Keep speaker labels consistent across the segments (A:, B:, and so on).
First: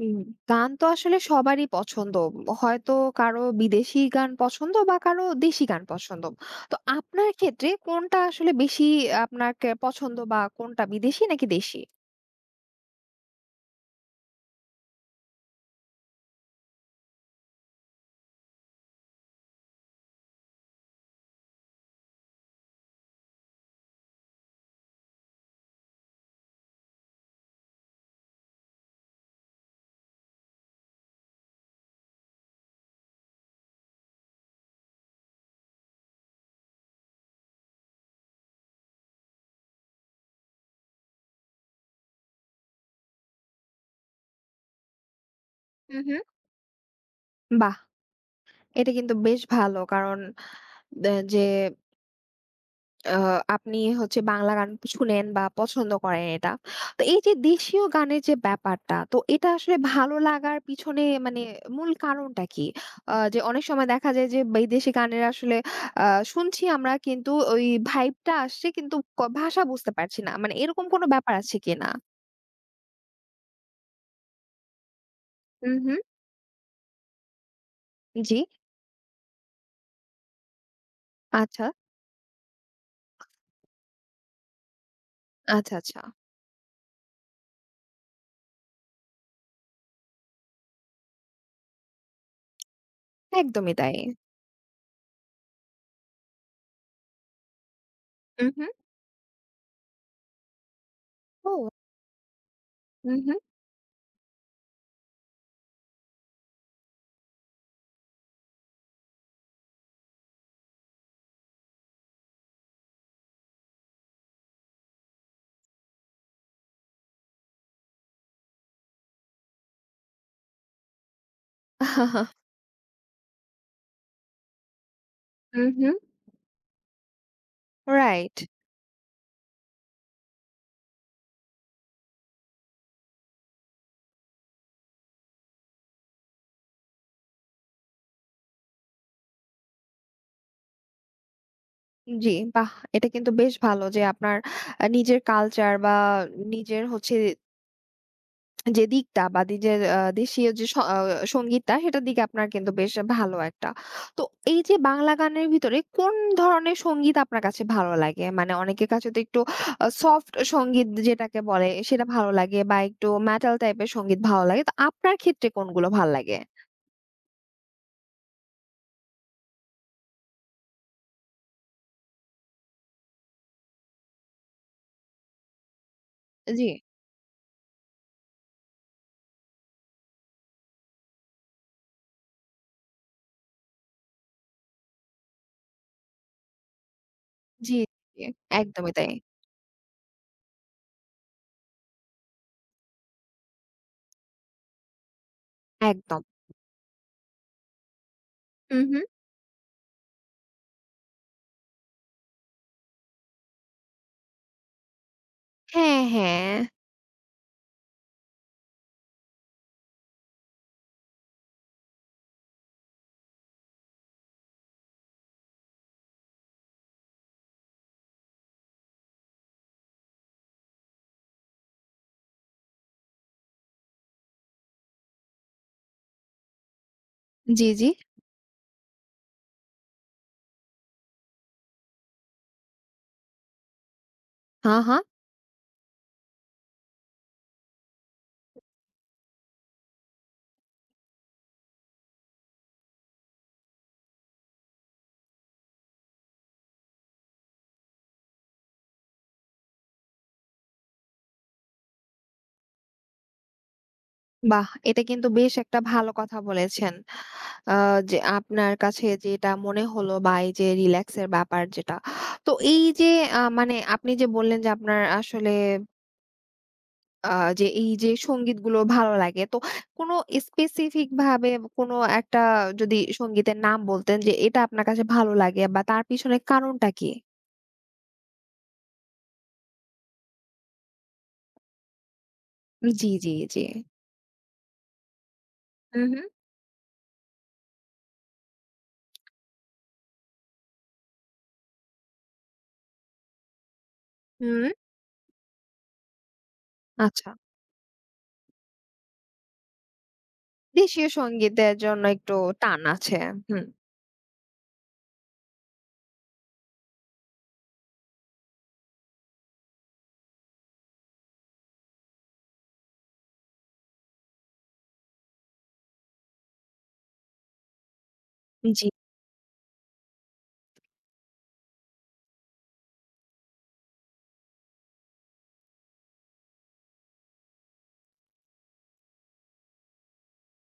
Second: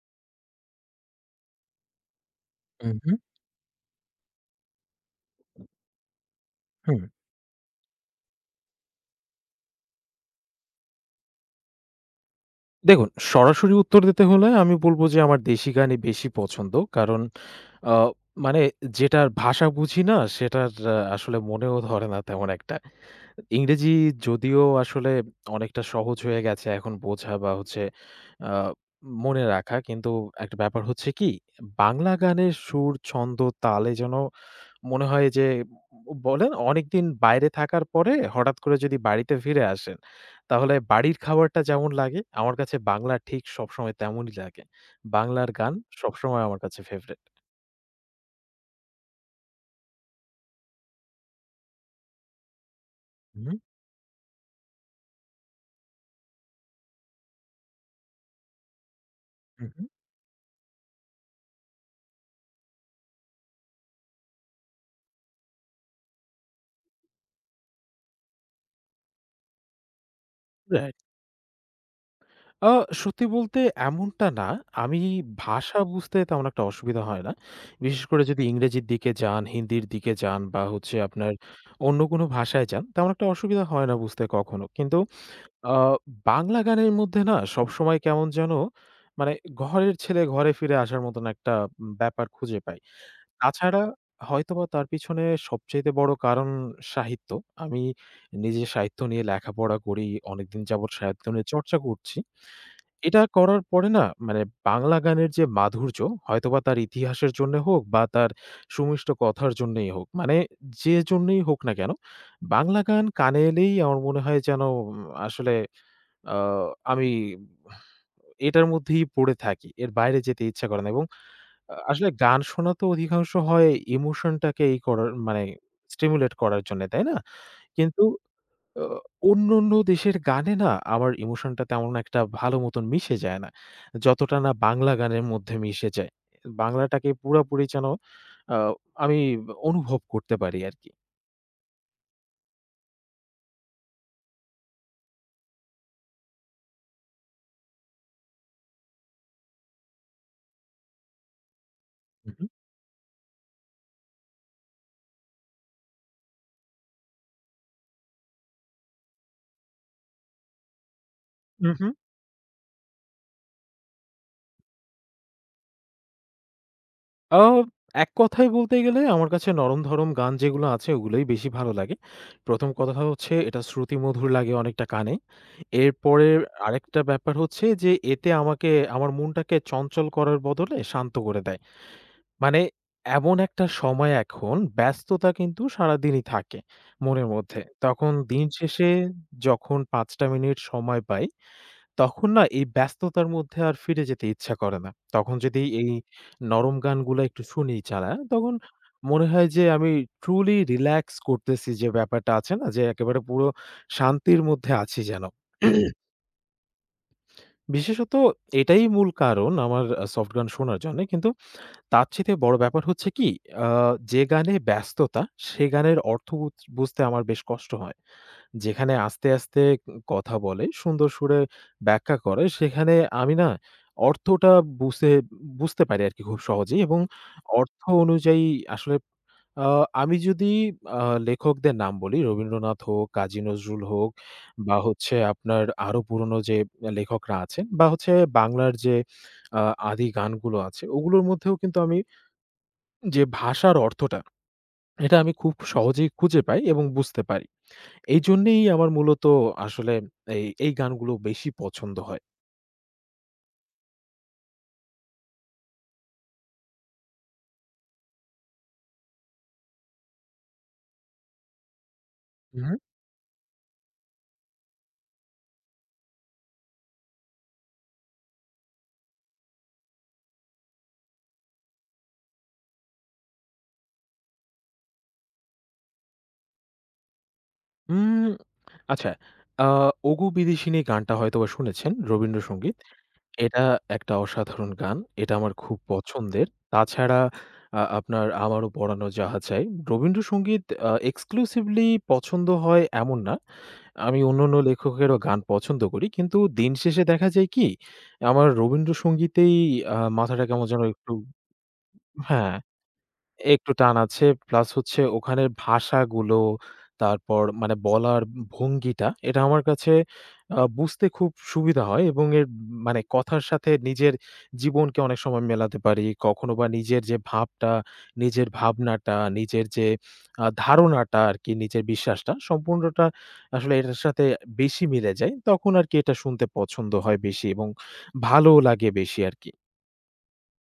A: হুম, গান তো আসলে সবারই পছন্দ। হয়তো
B: হুম, হুম,
A: কারো বিদেশি গান পছন্দ বা কারো দেশি গান পছন্দ। তো
B: হুম।
A: আপনার ক্ষেত্রে কোনটা আসলে বেশি আপনাকে পছন্দ, বা কোনটা বিদেশি নাকি দেশি?
B: দেখুন, সরাসরি উত্তর দিতে হলে আমি বলব যে আমার দেশি গানই বেশি পছন্দ। কারণ আ মানে যেটার ভাষা বুঝি না, সেটার আসলে মনেও ধরে না তেমন একটা। ইংরেজি যদিও আসলে অনেকটা সহজ হয়ে গেছে, এখন বোঝা বা হচ্ছে আ মনে রাখা। কিন্তু একটা ব্যাপার হচ্ছে কি, বাংলা গানের সুর, ছন্দ, তালে যেন মনে হয় যে, বলেন, অনেকদিন বাইরে থাকার পরে হঠাৎ করে যদি বাড়িতে ফিরে আসেন, তাহলে বাড়ির খাবারটা যেমন লাগে, আমার কাছে বাংলা ঠিক সবসময় তেমনই লাগে। বাংলার গান
A: হু, হু।
B: সবসময় আমার কাছে ফেভারিট।
A: বাহ! এটা কিন্তু বেশ ভালো। কারণ দে যে আ
B: হুম,
A: আপনি হচ্ছে বাংলা গান শুনেন বা পছন্দ করেন এটা। তো এই যে দেশীয় গানের যে ব্যাপারটা, তো এটা
B: হুম,
A: আসলে
B: হুম।
A: ভালো লাগার পিছনে মূল কারণটা কি? যে অনেক সময় দেখা যায় যে বিদেশি গানের আসলে আ শুনছি আমরা, কিন্তু ওই ভাইবটা আসছে কিন্তু ভাষা বুঝতে পারছি না। মানে এরকম
B: রাইট।
A: কোনো ব্যাপার আছে কিনা?
B: আ সত্যি বলতে এমনটা না। আমি
A: হুম,
B: ভাষা
A: হুম।
B: বুঝতে তেমন একটা অসুবিধা হয় না। বিশেষ করে
A: জি।
B: যদি ইংরেজির দিকে যান, হিন্দির দিকে যান বা হচ্ছে আপনার
A: আচ্ছা,
B: অন্য কোনো ভাষায় যান, তেমন একটা অসুবিধা হয় না বুঝতে কখনো। কিন্তু
A: আচ্ছা,
B: আ
A: আচ্ছা।
B: বাংলা গানের মধ্যে না সবসময় কেমন যেন, মানে, ঘরের ছেলে ঘরে ফিরে আসার মতন একটা ব্যাপার খুঁজে পাই।
A: একদমই
B: তাছাড়া
A: তাই।
B: হয়তোবা তার পিছনে সবচাইতে বড় কারণ সাহিত্য। আমি
A: হুম,
B: নিজে
A: হুম।
B: সাহিত্য নিয়ে লেখাপড়া করি। অনেকদিন যাবৎ সাহিত্য নিয়ে
A: ও!
B: চর্চা করছি।
A: হুম,
B: এটা
A: হুম।
B: করার পরে না, মানে, বাংলা গানের যে মাধুর্য, হয়তোবা তার ইতিহাসের জন্যে হোক বা তার সুমিষ্ট কথার জন্যেই হোক, মানে, যে জন্যই হোক না কেন, বাংলা গান কানে এলেই আমার মনে হয় যেন আসলে আ আমি এটার মধ্যেই পড়ে থাকি। এর বাইরে যেতে ইচ্ছা করে না। এবং আসলে গান শোনা তো অধিকাংশ হয় ইমোশনটাকে ই করার, মানে,
A: হুম, হুম।
B: স্টিমুলেট করার জন্যে, তাই না? কিন্তু
A: রাইট।
B: অ অন্যান্য দেশের গানে না আমার ইমোশনটা তেমন একটা ভালো মতন মিশে যায় না। যতটা না বাংলা গানের মধ্যে মিশে যায়। বাংলাটাকে পুরাপুরি যেন আ আমি অনুভব করতে পারি আরকি।
A: জি, বাহ! এটা কিন্তু বেশ ভালো যে আপনার নিজের কালচার বা নিজের হচ্ছে যে দিকটা, বা নিজের দেশীয় যে স আ সংগীতটা, সেটার দিকে
B: হু, হু।
A: আপনার কিন্তু বেশ ভালো একটা। তো এই যে বাংলা গানের ভিতরে কোন ধরনের সংগীত আপনার কাছে ভালো লাগে? মানে অনেকের কাছে তো একটু সফট সংগীত যেটাকে বলে
B: উহু।
A: সেটা ভালো লাগে, বা একটু মেটাল টাইপের সংগীত ভালো লাগে। তো আপনার ক্ষেত্রে কোনগুলো ভাল লাগে?
B: আ এক কথায় বলতে গেলে আমার কাছে নরম-ধরম গান যেগুলো আছে, ওগুলোই বেশি ভালো লাগে। ১ম কথা হচ্ছে, এটা শ্রুতিমধুর লাগে অনেকটা কানে। এরপরে
A: জি,
B: আরেকটা ব্যাপার হচ্ছে যে, এতে আমাকে আমার মনটাকে চঞ্চল করার বদলে শান্ত করে দেয়। মানে, এমন একটা সময় এখন, ব্যস্ততা কিন্তু সারাদিনই থাকে মনের মধ্যে।
A: জি,
B: তখন
A: জি,
B: দিন শেষে
A: একদমই তাই।
B: যখন ৫ টা মিনিট সময় পাই, তখন না এই ব্যস্ততার মধ্যে আর ফিরে যেতে ইচ্ছা করে না। তখন যদি এই
A: একদম।
B: নরম গানগুলা একটু শুনি চালায়, তখন
A: হু, হু।
B: মনে হয় যে আমি truly relax করতেছি, যে ব্যাপারটা আছে না? যে একেবারে পুরো শান্তির মধ্যে আছি যেন।
A: হ্যাঁ, হ্যাঁ।
B: বিশেষত এটাই মূল কারণ আমার সফট গান শোনার জন্যে। কিন্তু তার চাইতে বড় ব্যাপার হচ্ছে কি? আ যে গানে ব্যস্ততা, সে গানের অর্থ বুঝতে আমার বেশ কষ্ট হয়। যেখানে আস্তে আস্তে কথা বলে, সুন্দর সুরে ব্যাখ্যা করে, সেখানে আমি না অর্থটা বুঝে বুঝতে পারি আরকি খুব সহজেই। এবং
A: জি,
B: অর্থ
A: জি।
B: অনুযায়ী আসলে আ আমি যদি আ লেখকদের নাম বলি, রবীন্দ্রনাথ হোক, কাজী নজরুল হোক
A: হা,
B: বা
A: হা।
B: হচ্ছে আপনার আরো পুরনো যে লেখকরা আছেন বা হচ্ছে বাংলার যে আ আদি গানগুলো আছে, ওগুলোর মধ্যেও কিন্তু আমি যে ভাষার অর্থটা, এটা আমি খুব সহজেই খুঁজে পাই এবং বুঝতে পারি। এইজন্যেই আমার মূলত আসলে এই গানগুলো বেশি পছন্দ হয়।
A: বাহ! এটা কিন্তু বেশ একটা ভালো কথা বলেছেন। আ যে আপনার কাছে যেটা মনে হলো, বা এই যে রিল্যাক্স এর ব্যাপার যেটা। তো
B: হুম।
A: এই যে মানে আপনি যে বললেন যে আপনার আসলে আ যে এই যে সংগীতগুলো ভালো লাগে। তো কোনো স্পেসিফিক ভাবে কোনো একটা যদি সংগীতের নাম বলতেন যে এটা আপনার কাছে ভালো লাগে, বা তার পিছনে কারণটা কি?
B: উম আচ্ছা, আ 'ওগো বিদেশিনী' গানটা হয়তোবা শুনেছেন, রবীন্দ্রসঙ্গীত।
A: জি, জি, জি।
B: এটা একটা অসাধারণ গান। এটা আমার খুব
A: হু, হু।
B: পছন্দের। তাছাড়া আপনার 'আমারও পরানো যাহা চাই'। রবীন্দ্রসঙ্গীত এক্সক্লুসিভলি পছন্দ হয় এমন না। আমি অন্যান্য
A: হুম,
B: লেখকেরও গান পছন্দ করি। কিন্তু দিন শেষে দেখা
A: আচ্ছা।
B: যায় কি, আমার রবীন্দ্রসঙ্গীতেই মাথাটা কেমন যেন
A: দেশীয়
B: একটু,
A: সংগীতের জন্য একটু
B: হ্যাঁ।
A: টান আছে। হুম।
B: একটু টান আছে। প্লাস হচ্ছে ওখানের ভাষাগুলো, তারপর, মানে, বলার ভঙ্গিটা, এটা আমার কাছে বুঝতে খুব সুবিধা হয়। এবং এর, মানে, কথার সাথে নিজের জীবনকে অনেক সময় মেলাতে পারি। কখনো বা নিজের যে ভাবটা, নিজের
A: জি।
B: ভাবনাটা, নিজের যে ধারণাটা আরকি, নিজের বিশ্বাসটা সম্পূর্ণটা আসলে এটার সাথে বেশি মিলে যায়। তখন আরকি এটা শুনতে পছন্দ হয় বেশি এবং ভালোও লাগে বেশি আরকি।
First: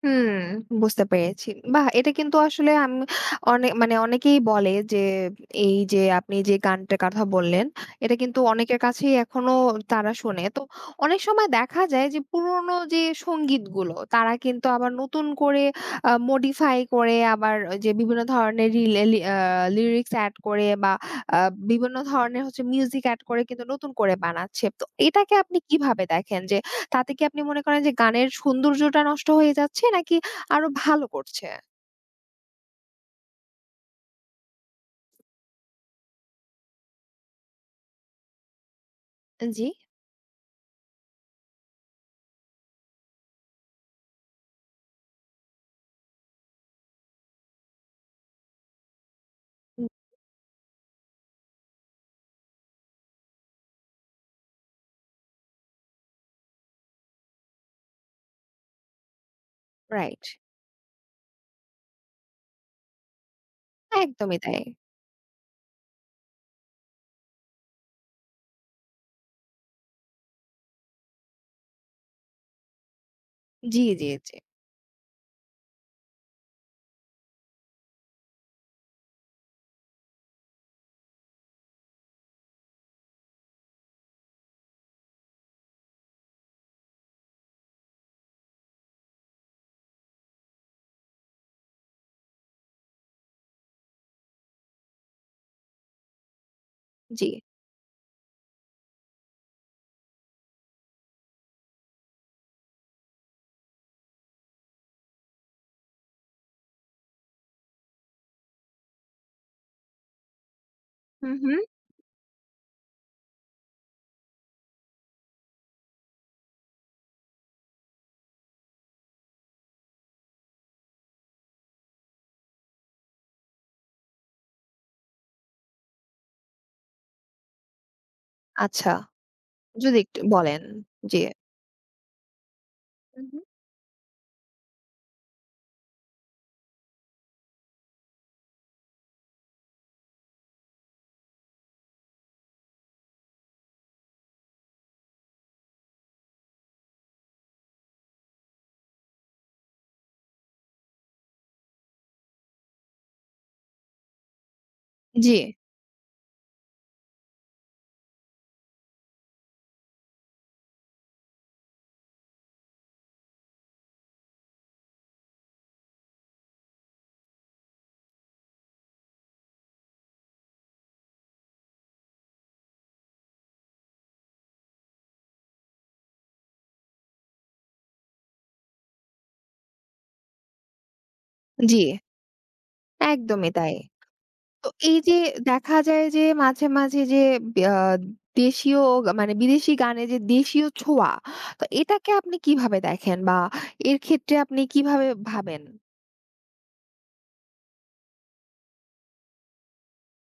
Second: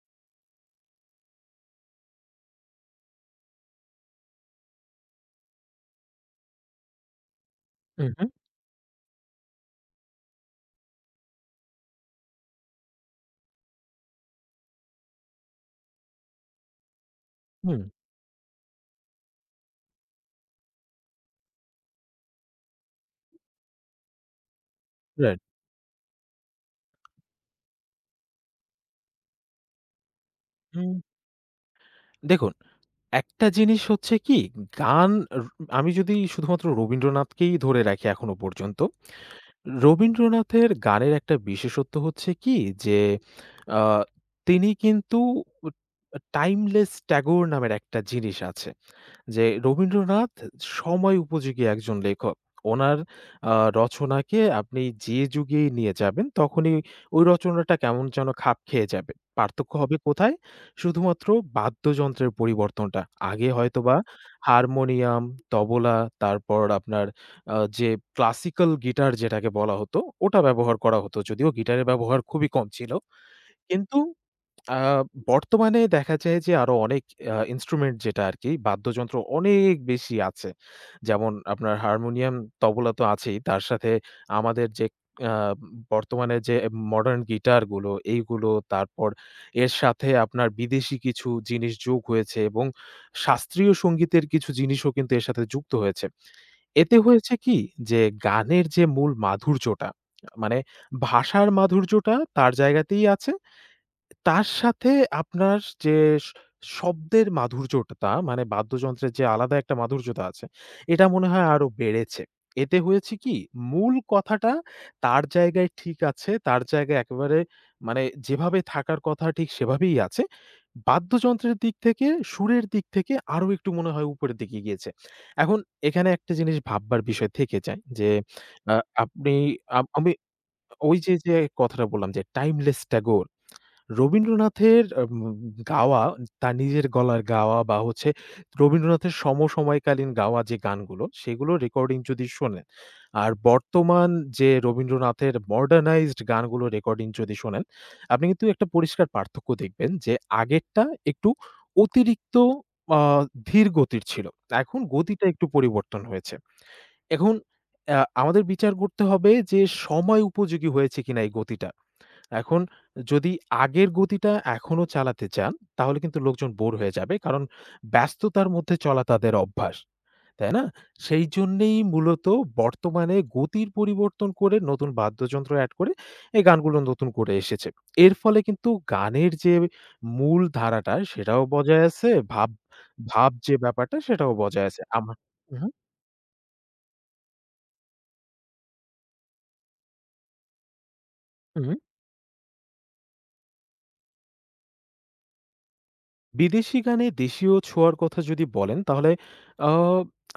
A: হুম, বুঝতে পেরেছি। বাহ! এটা কিন্তু আসলে আম অনে মানে অনেকেই বলে যে এই যে আপনি যে গানটার কথা বললেন,
B: উহু,
A: এটা
B: হুম,
A: কিন্তু অনেকের কাছেই এখনো তারা শোনে। তো অনেক সময় দেখা যায় যে পুরোনো যে সংগীতগুলো তারা কিন্তু আবার নতুন করে modify করে, আবার ওই
B: হুম,
A: যে বিভিন্ন ধরনের রিলে লি আ লিরিক্স এড করে বা আ বিভিন্ন ধরনের হচ্ছে মিউজিক এড করে কিন্তু নতুন করে বানাচ্ছে। তো
B: হুম,
A: এটাকে
B: রাইট।
A: আপনি কিভাবে দেখেন? যে তাতে কি আপনি মনে করেন যে গানের সৌন্দর্যটা নষ্ট হয়ে যাচ্ছে নাকি আরো
B: হুম,
A: ভালো করছে?
B: দেখুন, একটা জিনিস হচ্ছে কি, গান, র আমি যদি শুধুমাত্র রবীন্দ্রনাথকেই ধরে রাখি এখনো পর্যন্ত,
A: জি।
B: রবীন্দ্রনাথের গানের একটা বিশেষত্ব হচ্ছে কি যে, আ তিনি কিন্তু, উ টাইমলেস ট্যাগর নামের একটা জিনিস আছে। যে
A: হুম,
B: রবীন্দ্রনাথ সময় উপযোগী একজন লেখক। ওনার আ রচনাকে আপনি যে যুগেই নিয়ে যাবেন, তখনই ওই রচনাটা কেমন যেন খাপ খেয়ে যাবে। পার্থক্য হবে
A: রাইট।
B: কোথায়? শুধুমাত্র বাদ্যযন্ত্রের পরিবর্তনটা। আগে হয়তোবা
A: একদমই তাই।
B: হারমোনিয়াম, তবলা, তারপর আপনার যে ক্লাসিক্যাল গিটার যেটাকে বলা হতো, ওটা ব্যবহার করা হতো। যদিও গিটারের ব্যবহার খুবই কম ছিল।
A: জি,
B: কিন্তু
A: জি, জি,
B: আ বর্তমানে দেখা যায় যে আরো অনেক ইন্সট্রুমেন্ট, যেটা আরকি বাদ্যযন্ত্র, অনেক বেশি আছে। যেমন আপনার হারমোনিয়াম, তবলা তো আছেই। তার সাথে আমাদের যে আ বর্তমানে যে মডার্ন গিটারগুলো এইগুলো, তারপর এর সাথে আপনার বিদেশি কিছু জিনিস যোগ হয়েছে এবং শাস্ত্রীয় সংগীতের কিছু জিনিসও কিন্তু এর সাথে যুক্ত হয়েছে। এতে
A: জি।
B: হয়েছে কি, যে, গানের যে মূল মাধুর্যটা, মানে, ভাষার মাধুর্যটা তার জায়গাতেই আছে। তার সাথে আপনার যে স শব্দের মাধুর্যটা, মানে, বাদ্যযন্ত্রের যে আলাদা একটা মাধুর্যতা আছে, এটা মনে
A: হুম,
B: হয়
A: হুম।
B: আরো বেড়েছে। এতে হয়েছে কি? মূল কথাটা তার জায়গায় ঠিক আছে, তার জায়গায় একেবারে, মানে, যেভাবে থাকার কথা ঠিক সেভাবেই আছে। বাদ্যযন্ত্রের দিক থেকে, সুরের দিক থেকে আরো একটু মনে হয় উপরের দিকে গিয়েছে। এখন এখানে একটা জিনিস ভাববার বিষয় থেকে যায় যে, আ
A: আচ্ছা,
B: আপনি,
A: যদি
B: আমি
A: একটু বলেন।
B: ওই যে,
A: জি।
B: যে কথাটা বললাম যে 'Timeless
A: হুম,
B: Tagore',
A: হুম।
B: রবীন্দ্রনাথের গাওয়া, তার নিজের গলার গাওয়া বা হচ্ছে রবীন্দ্রনাথের সমসময়কালীন গাওয়া যে গানগুলো, সেগুলোর রেকর্ডিং যদি শোনেন, আর বর্তমান যে রবীন্দ্রনাথের মডার্নাইজড গানগুলো রেকর্ডিং যদি শোনেন, আপনি কিন্তু একটা পরিষ্কার পার্থক্য দেখবেন যে, আগেরটা একটু অতিরিক্ত আ ধীর গতির ছিল। এখন গতিটা
A: জি,
B: একটু পরিবর্তন হয়েছে। এখন আমাদের বিচার করতে হবে যে সময় উপযোগী হয়েছে কিনা এই গতিটা। এখন যদি আগের গতিটা এখনো চালাতে চান, তাহলে কিন্তু লোকজন বোর হয়ে যাবে। কারণ ব্যস্ততার মধ্যে চলা তাদের অভ্যাস। তাই না? সেই জন্যেই মূলত বর্তমানে গতির পরিবর্তন করে নতুন বাদ্যযন্ত্র এড করে এই গানগুলো নতুন করে এসেছে। এর ফলে কিন্তু গানের যে মূল ধারাটা সেটাও
A: জি,
B: বজায় আছে, ভাব ভাব
A: একদমই
B: যে
A: তাই।
B: ব্যাপারটা সেটাও
A: তো
B: বজায় আছে।
A: এই যে
B: আমার, উহু,
A: দেখা যায় যে মাঝে, মাঝে যে আ দেশীয় গা- মানে বিদেশি গানে যে দেশীয় ছোঁয়া, তো
B: উহু।
A: এটাকে আপনি কিভাবে দেখেন, বা এর ক্ষেত্রে আপনি কিভাবে ভাবেন?
B: বিদেশি গানে দেশীয় ছোঁয়ার কথা যদি বলেন, তাহলে আ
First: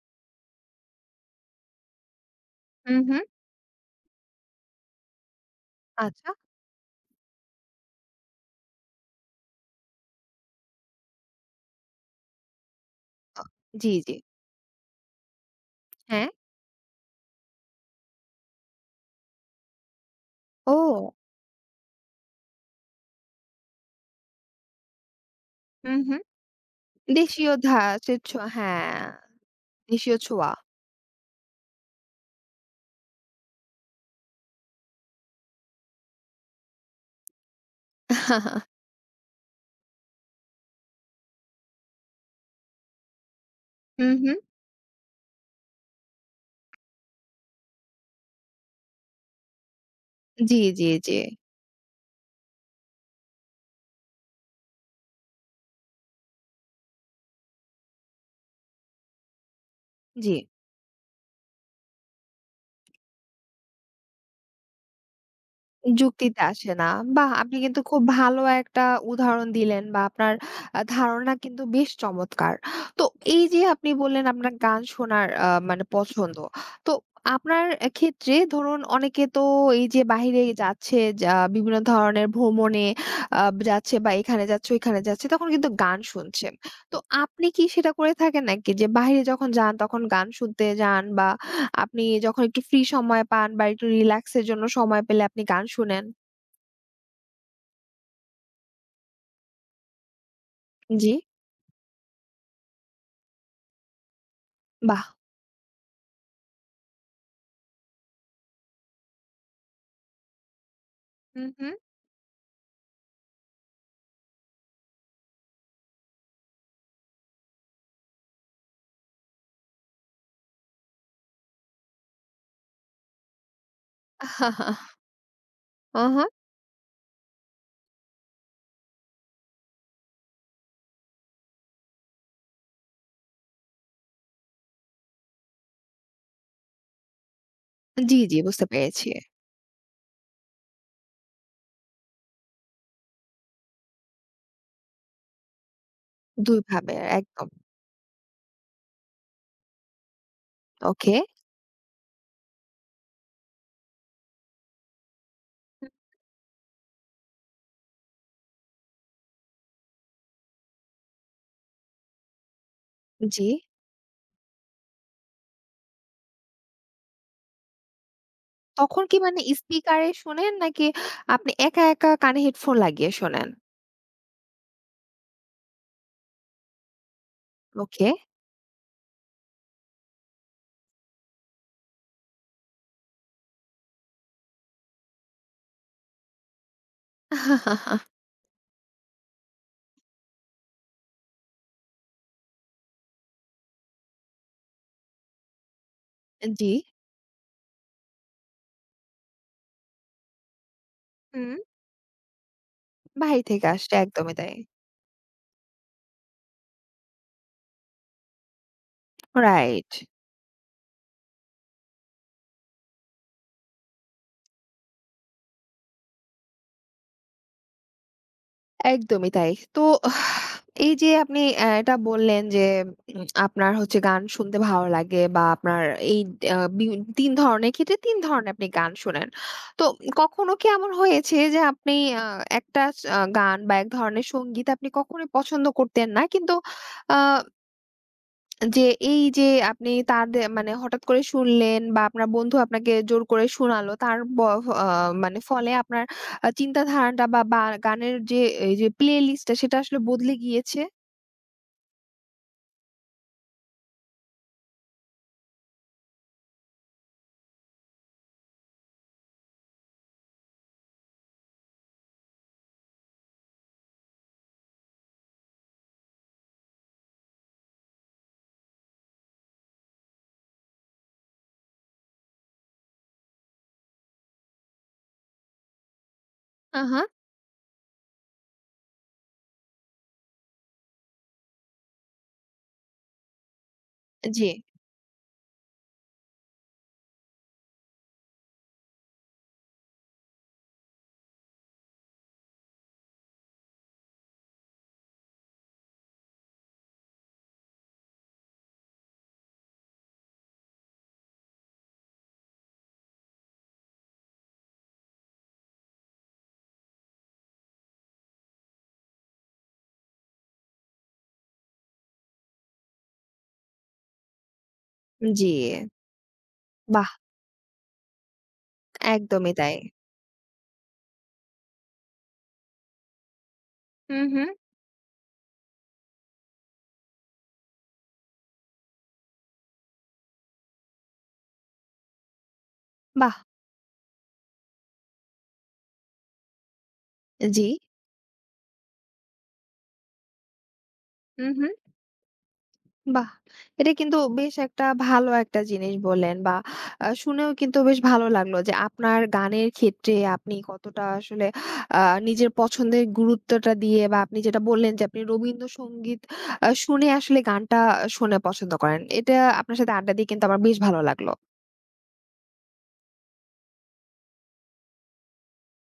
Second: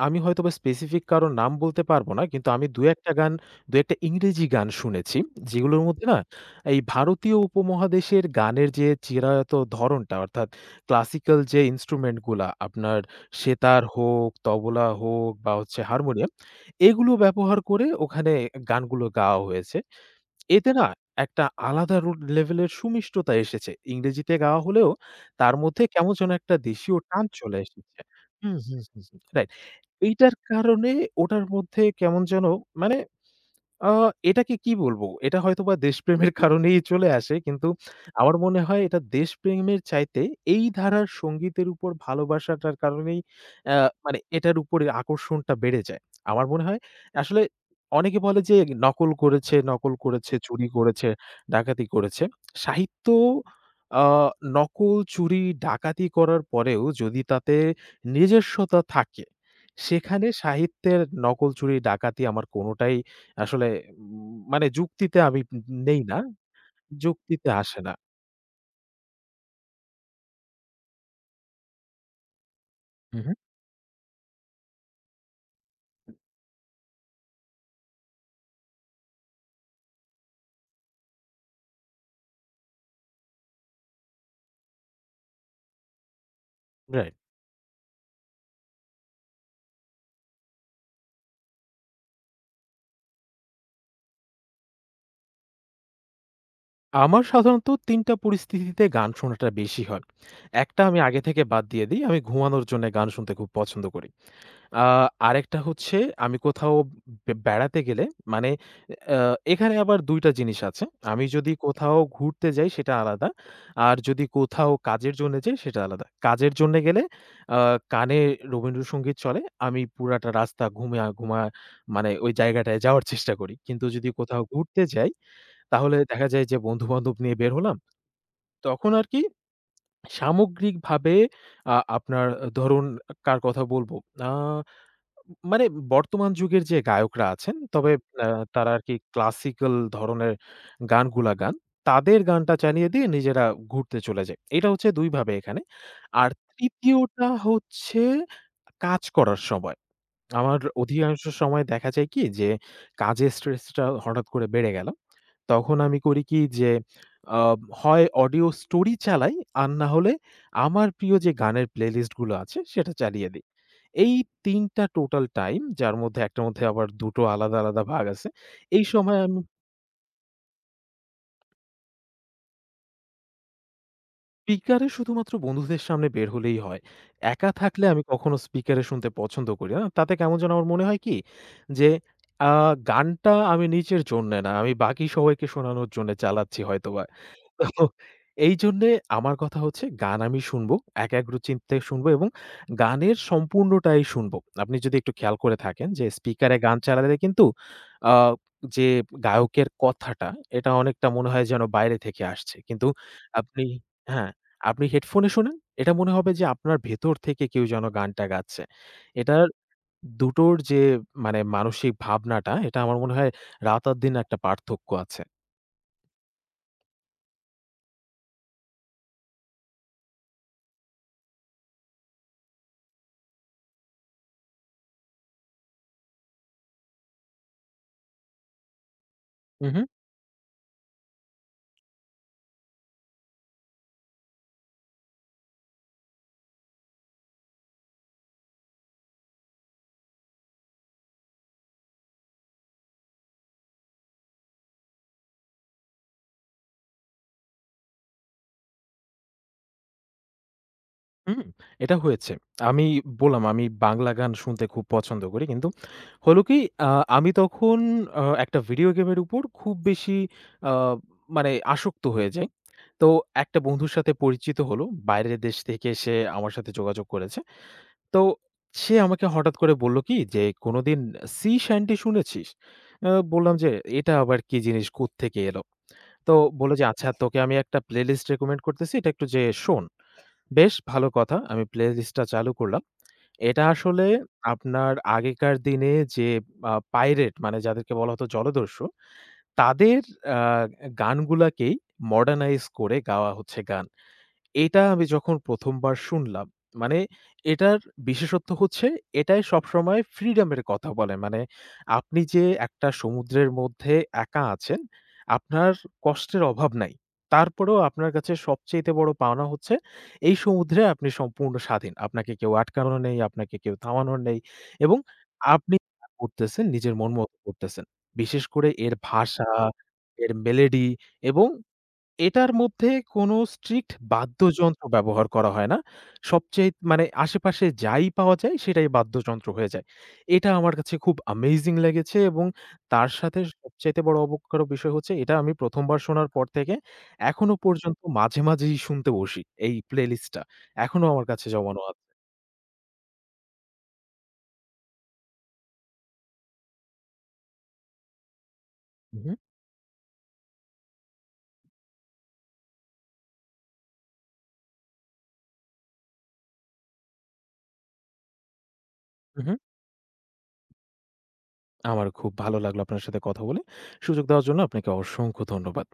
B: আমি হয়তোবা স্পেসিফিক কারো নাম বলতে পারবো না। কিন্তু আমি
A: হুম, হুম।
B: ২-১ টা ইংরেজি গান শুনেছি। যেগুলোর মধ্যে না
A: আচ্ছা।
B: এই ভারতীয় উপমহাদেশের গানের যে চিরায়ত ধরনটা, অর্থাৎ ক্লাসিক্যাল যে ইন্সট্রুমেন্ট গুলা আপনার, সেতার
A: জি, জি।
B: হোক, তবলা হোক বা হচ্ছে
A: হ্যাঁ।
B: হারমোনিয়াম, এগুলো ব্যবহার করে ওখানে গানগুলো গাওয়া হয়েছে। এতে না
A: ও।
B: একটা আলাদা রুট লেভেলের সুমিষ্টতা এসেছে। ইংরেজিতে গাওয়া হলেও তার মধ্যে
A: হুম,
B: কেমন
A: হুম।
B: যেন একটা দেশীয় টান
A: দেশীয়
B: চলে এসেছে।
A: ধাঁচের ছোঁয়া,
B: হুম, হুম,
A: হ্যাঁ,
B: হুম, হুম, রাইট।
A: দেশীয়
B: এইটার
A: ছোঁয়া।
B: কারণে ওটার মধ্যে কেমন যেন, মানে, আ এটাকে কি বলব? এটা হয়তোবা দেশপ্রেমের কারণেই চলে আসে। কিন্তু আমার মনে হয় এটা দেশপ্রেমের চাইতে এই ধারার সংগীতের উপর ভালোবাসাটার কারণেই আ
A: হুম,
B: মানে
A: হুম।
B: এটার উপরে আকর্ষণটা বেড়ে যায়। আমার মনে হয় আসলে অনেকে বলে যে, নকল করেছে, নকল করেছে,
A: জি,
B: চুরি
A: জি,
B: করেছে,
A: জি।
B: ডাকাতি করেছে। সাহিত্য আ নকল, চুরি, ডাকাতি করার পরেও যদি তাতে নিজস্বতা থাকে, সেখানে
A: জি।
B: সাহিত্যের নকল, চুরি, ডাকাতি আমার কোনটাই আসলে, মানে, যুক্তিতে আমি নেই না।
A: যুক্তিতে আসে না। বাহ!
B: যুক্তিতে
A: আপনি কিন্তু
B: আসে না।
A: খুব ভালো একটা উদাহরণ দিলেন, বা আপনার ধারণা কিন্তু বেশ চমৎকার। তো
B: হু, হু।
A: এই যে আপনি বললেন আপনার গান শোনার মানে পছন্দ। তো আপনার ক্ষেত্রে ধরুন অনেকে তো এই যে বাহিরে যাচ্ছে, যা বিভিন্ন ধরনের ভ্রমণে আ যাচ্ছে, বা এখানে যাচ্ছে ওইখানে যাচ্ছে, তখন কিন্তু গান শুনছেন। তো
B: রাইট।
A: আপনি কি সেটা করে থাকেন নাকি, যে বাহিরে যখন যান তখন গান শুনতে যান, বা আপনি যখন একটু ফ্রি সময় পান বা একটু রিল্যাক্স এর জন্য সময় পেলে আপনি গান শুনেন।
B: আমার সাধারণত ৩ টা পরিস্থিতিতে গান শোনাটা বেশি হয়। একটা আমি
A: জি,
B: আগে থেকে বাদ দিয়ে দেই। আমি ঘুমানোর জন্য গান শুনতে খুব পছন্দ করি। আ
A: বাহ!
B: আরেকটা হচ্ছে, আমি কোথাও বেড়াতে গেলে, মানে, আ এখানে আবার ২ টা জিনিস আছে। আমি
A: হুম,
B: যদি
A: হুম।
B: কোথাও ঘুরতে যাই, সেটা আলাদা। আর যদি কোথাও কাজের জন্য যাই, সেটা আলাদা। কাজের জন্য গেলে আ কানে রবীন্দ্রসঙ্গীত চলে। আমি পুরাটা রাস্তা ঘুমা, মানে, ওই জায়গাটায় যাওয়ার চেষ্টা করি। কিন্তু যদি কোথাও ঘুরতে যাই, তাহলে
A: আহা!
B: দেখা যায় যে বন্ধু-বান্ধব নিয়ে বের হলাম। তখন আরকি সামগ্রিকভাবে আপনার, ধরুন, কার কথা বলব? আ মানে বর্তমান যুগের যে গায়করা আছেন, তবে
A: জি,
B: আ
A: জি বুঝতে
B: তারা আরকি
A: পেরেছি।
B: ক্লাসিক্যাল ধরনের গানগুলা গান। তাদের গানটা চালিয়ে দিয়ে নিজেরা ঘুরতে চলে যায়। এটা হচ্ছে ২ ভাবে এখানে। আর
A: ২ ভাবে
B: ৩য় টা
A: একদম।
B: হচ্ছে কাজ করার সময়। আমার
A: ওকে,
B: অধিকাংশ সময় দেখা যায় কি যে, কাজের স্ট্রেসটা হঠাৎ করে বেড়ে গেল। তখন আমি করি কি যে, আ হয় অডিও স্টোরি চালাই, আর না হলে আমার প্রিয় যে গানের প্লেলিস্ট গুলো আছে সেটা চালিয়ে দেই।
A: জি।
B: এই ৩ টা টোটাল টাইম, যার মধ্যে একটার মধ্যে আবার ২ টো আলাদা আলাদা ভাগ আছে। এই
A: তখন কি
B: সময়
A: মানে
B: আমি
A: স্পিকারে শোনেন, নাকি আপনি একা, একা কানে হেডফোন লাগিয়ে শোনেন?
B: স্পিকারে শুধুমাত্র বন্ধুদের সামনে বের হলেই হয়। একা থাকলে আমি
A: ওকে,
B: কখনো স্পিকারে শুনতে পছন্দ করি না। তাতে কেমন যেন আমার মনে হয় কি যে, আ গানটা আমি নিজের জন্যে না, আমি বাকি সবাইকে শোনানোর জন্য চালাচ্ছি হয়তোবা। তো এইজন্যে আমার কথা হচ্ছে, গান আমি শুনবো, একাগ্রচিত্তে শুনবো এবং গানের সম্পূর্ণটাই শুনবো। আপনি যদি একটু খেয়াল করে থাকেন যে স্পিকারে
A: জি।
B: গান চালালে কিন্তু আ যে গায়কের কথাটা এটা অনেকটা মনে হয়
A: হুম।
B: যেন বাইরে থেকে আসছে। কিন্তু
A: বাহির
B: আপনি
A: থেকে আসছে,
B: হ্যাঁ,
A: একদমই তাই।
B: আপনি হেডফোনে শোনেন, এটা মনে হবে যে আপনার ভেতর থেকে কেউ যেন গানটা গাচ্ছে। এটার
A: রাইট।
B: দুটোর যে, মানে, মানসিক ভাবনাটা, এটা আমার মনে হয় রাত আর দিন একটা পার্থক্য আছে।
A: একদমই তাই। তো আহ, এই যে আপনি এটা বললেন যে আপনার হচ্ছে গান শুনতে ভালো লাগে, বা আপনার এই আ বি ৩ ধরনের ক্ষেত্রে ৩ ধরনের আপনি গান শোনেন। তো
B: উহু।
A: কখনো কি এমন হয়েছে যে আপনি আ একটা গান বা এক ধরনের সংগীত আপনি কখনোই পছন্দ করতেন না। কিন্তু আ যে এই যে আপনি তাদে মানে হঠাৎ করে শুনলেন বা আপনার বন্ধু আপনাকে জোর করে শোনালো, তার ব আ মানে ফলে আপনার চিন্তাধারাটা বা গানের যে এই যে প্লে লিস্টটা সেটা আসলে বদলে গিয়েছে?
B: হুম, এটা হয়েছে। আমি বললাম আমি বাংলা গান শুনতে খুব পছন্দ করি। কিন্তু হলো কি, আ আমি তখন একটা ভিডিও গেমের উপর খুব বেশি আ মানে আসক্ত হয়ে যাই। তো একটা বন্ধুর সাথে পরিচিত হলো। বাইরের দেশ থেকে সে আমার সাথে যোগাযোগ করেছে। তো সে আমাকে হঠাৎ করে বলল কি যে, "কোনোদিন সি স্যান্ডি শুনেছিস?" বললাম যে, "এটা আবার কি জিনিস, কোত্থেকে এলো?" তো বলল
A: আ
B: যে,
A: হা,
B: "আচ্ছা, তোকে আমি একটা প্লেলিস্ট রেকমেন্ড করতেছি। এটা একটু যেয়ে শোন।" বেশ ভালো কথা। আমি প্লেলিস্টটা চালু করলাম। এটা আসলে
A: জি,
B: আপনার আগেকার দিনে যে পাইরেট, মানে, যাদেরকে বলা হতো জলদস্যু, তাদের আ গানগুলাকেই মডার্নাইজ করে গাওয়া হচ্ছে গান। এটা আমি যখন ১ম বার শুনলাম, মানে, এটার বিশেষত্ব হচ্ছে এটাই সবসময় ফ্রিডমের কথা বলে। মানে, আপনি যে একটা সমুদ্রের মধ্যে একা আছেন, আপনার কষ্টের অভাব নাই। তারপরেও আপনার কাছে সবচাইতে বড় পাওনা হচ্ছে এই সমুদ্রে আপনি সম্পূর্ণ স্বাধীন। আপনাকে কেউ আটকানো নেই, আপনাকে কেউ থামানোর নেই এবং
A: জি।
B: আপনি যা করতেছেন নিজের
A: বাহ!
B: মন মতো করতেছেন। বিশেষ করে এর ভাষা,
A: একদমই তাই।
B: এর মেলোডি, এবং এটার মধ্যে কোনো স্ট্রিক্ট
A: হু, হু।
B: বাদ্যযন্ত্র ব্যবহার করা হয় না। সবচেয়ে, মানে, আশেপাশে যাই পাওয়া যায় সেটাই বাদ্যযন্ত্র হয়ে যায়। এটা আমার কাছে খুব অ্যামেজিং লেগেছে এবং তার
A: বাহ!
B: সাথে সবচাইতে বড় অবাককর বিষয় হচ্ছে এটা আমি ১ম বার শোনার পর থেকে এখনো
A: জি।
B: পর্যন্ত মাঝে মাঝেই শুনতে বসি এই প্লেলিস্টটা। এখনো আমার
A: হু,
B: কাছে
A: হু।
B: জমানো আছে।
A: বাহ! এটা কিন্তু বেশ একটা ভালো একটা জিনিস বললেন, বা শুনেও কিন্তু বেশ ভালো লাগলো যে আপনার
B: উহু,
A: গানের ক্ষেত্রে আপনি কতটা আসলে আ নিজের পছন্দের গুরুত্বটা দিয়ে, বা আপনি যেটা বললেন যে আপনি রবীন্দ্রসঙ্গীত শুনে আসলে গানটা শুনে পছন্দ করেন। এটা
B: উহু।
A: আপনার সাথে আড্ডা দিয়ে কিন্তু আমার বেশ ভালো লাগলো।
B: আমারও খুব ভালো লাগলো আপনার সাথে কথা বলে। সুযোগ দেওয়ার জন্য আপনাকে অসংখ্য ধন্যবাদ।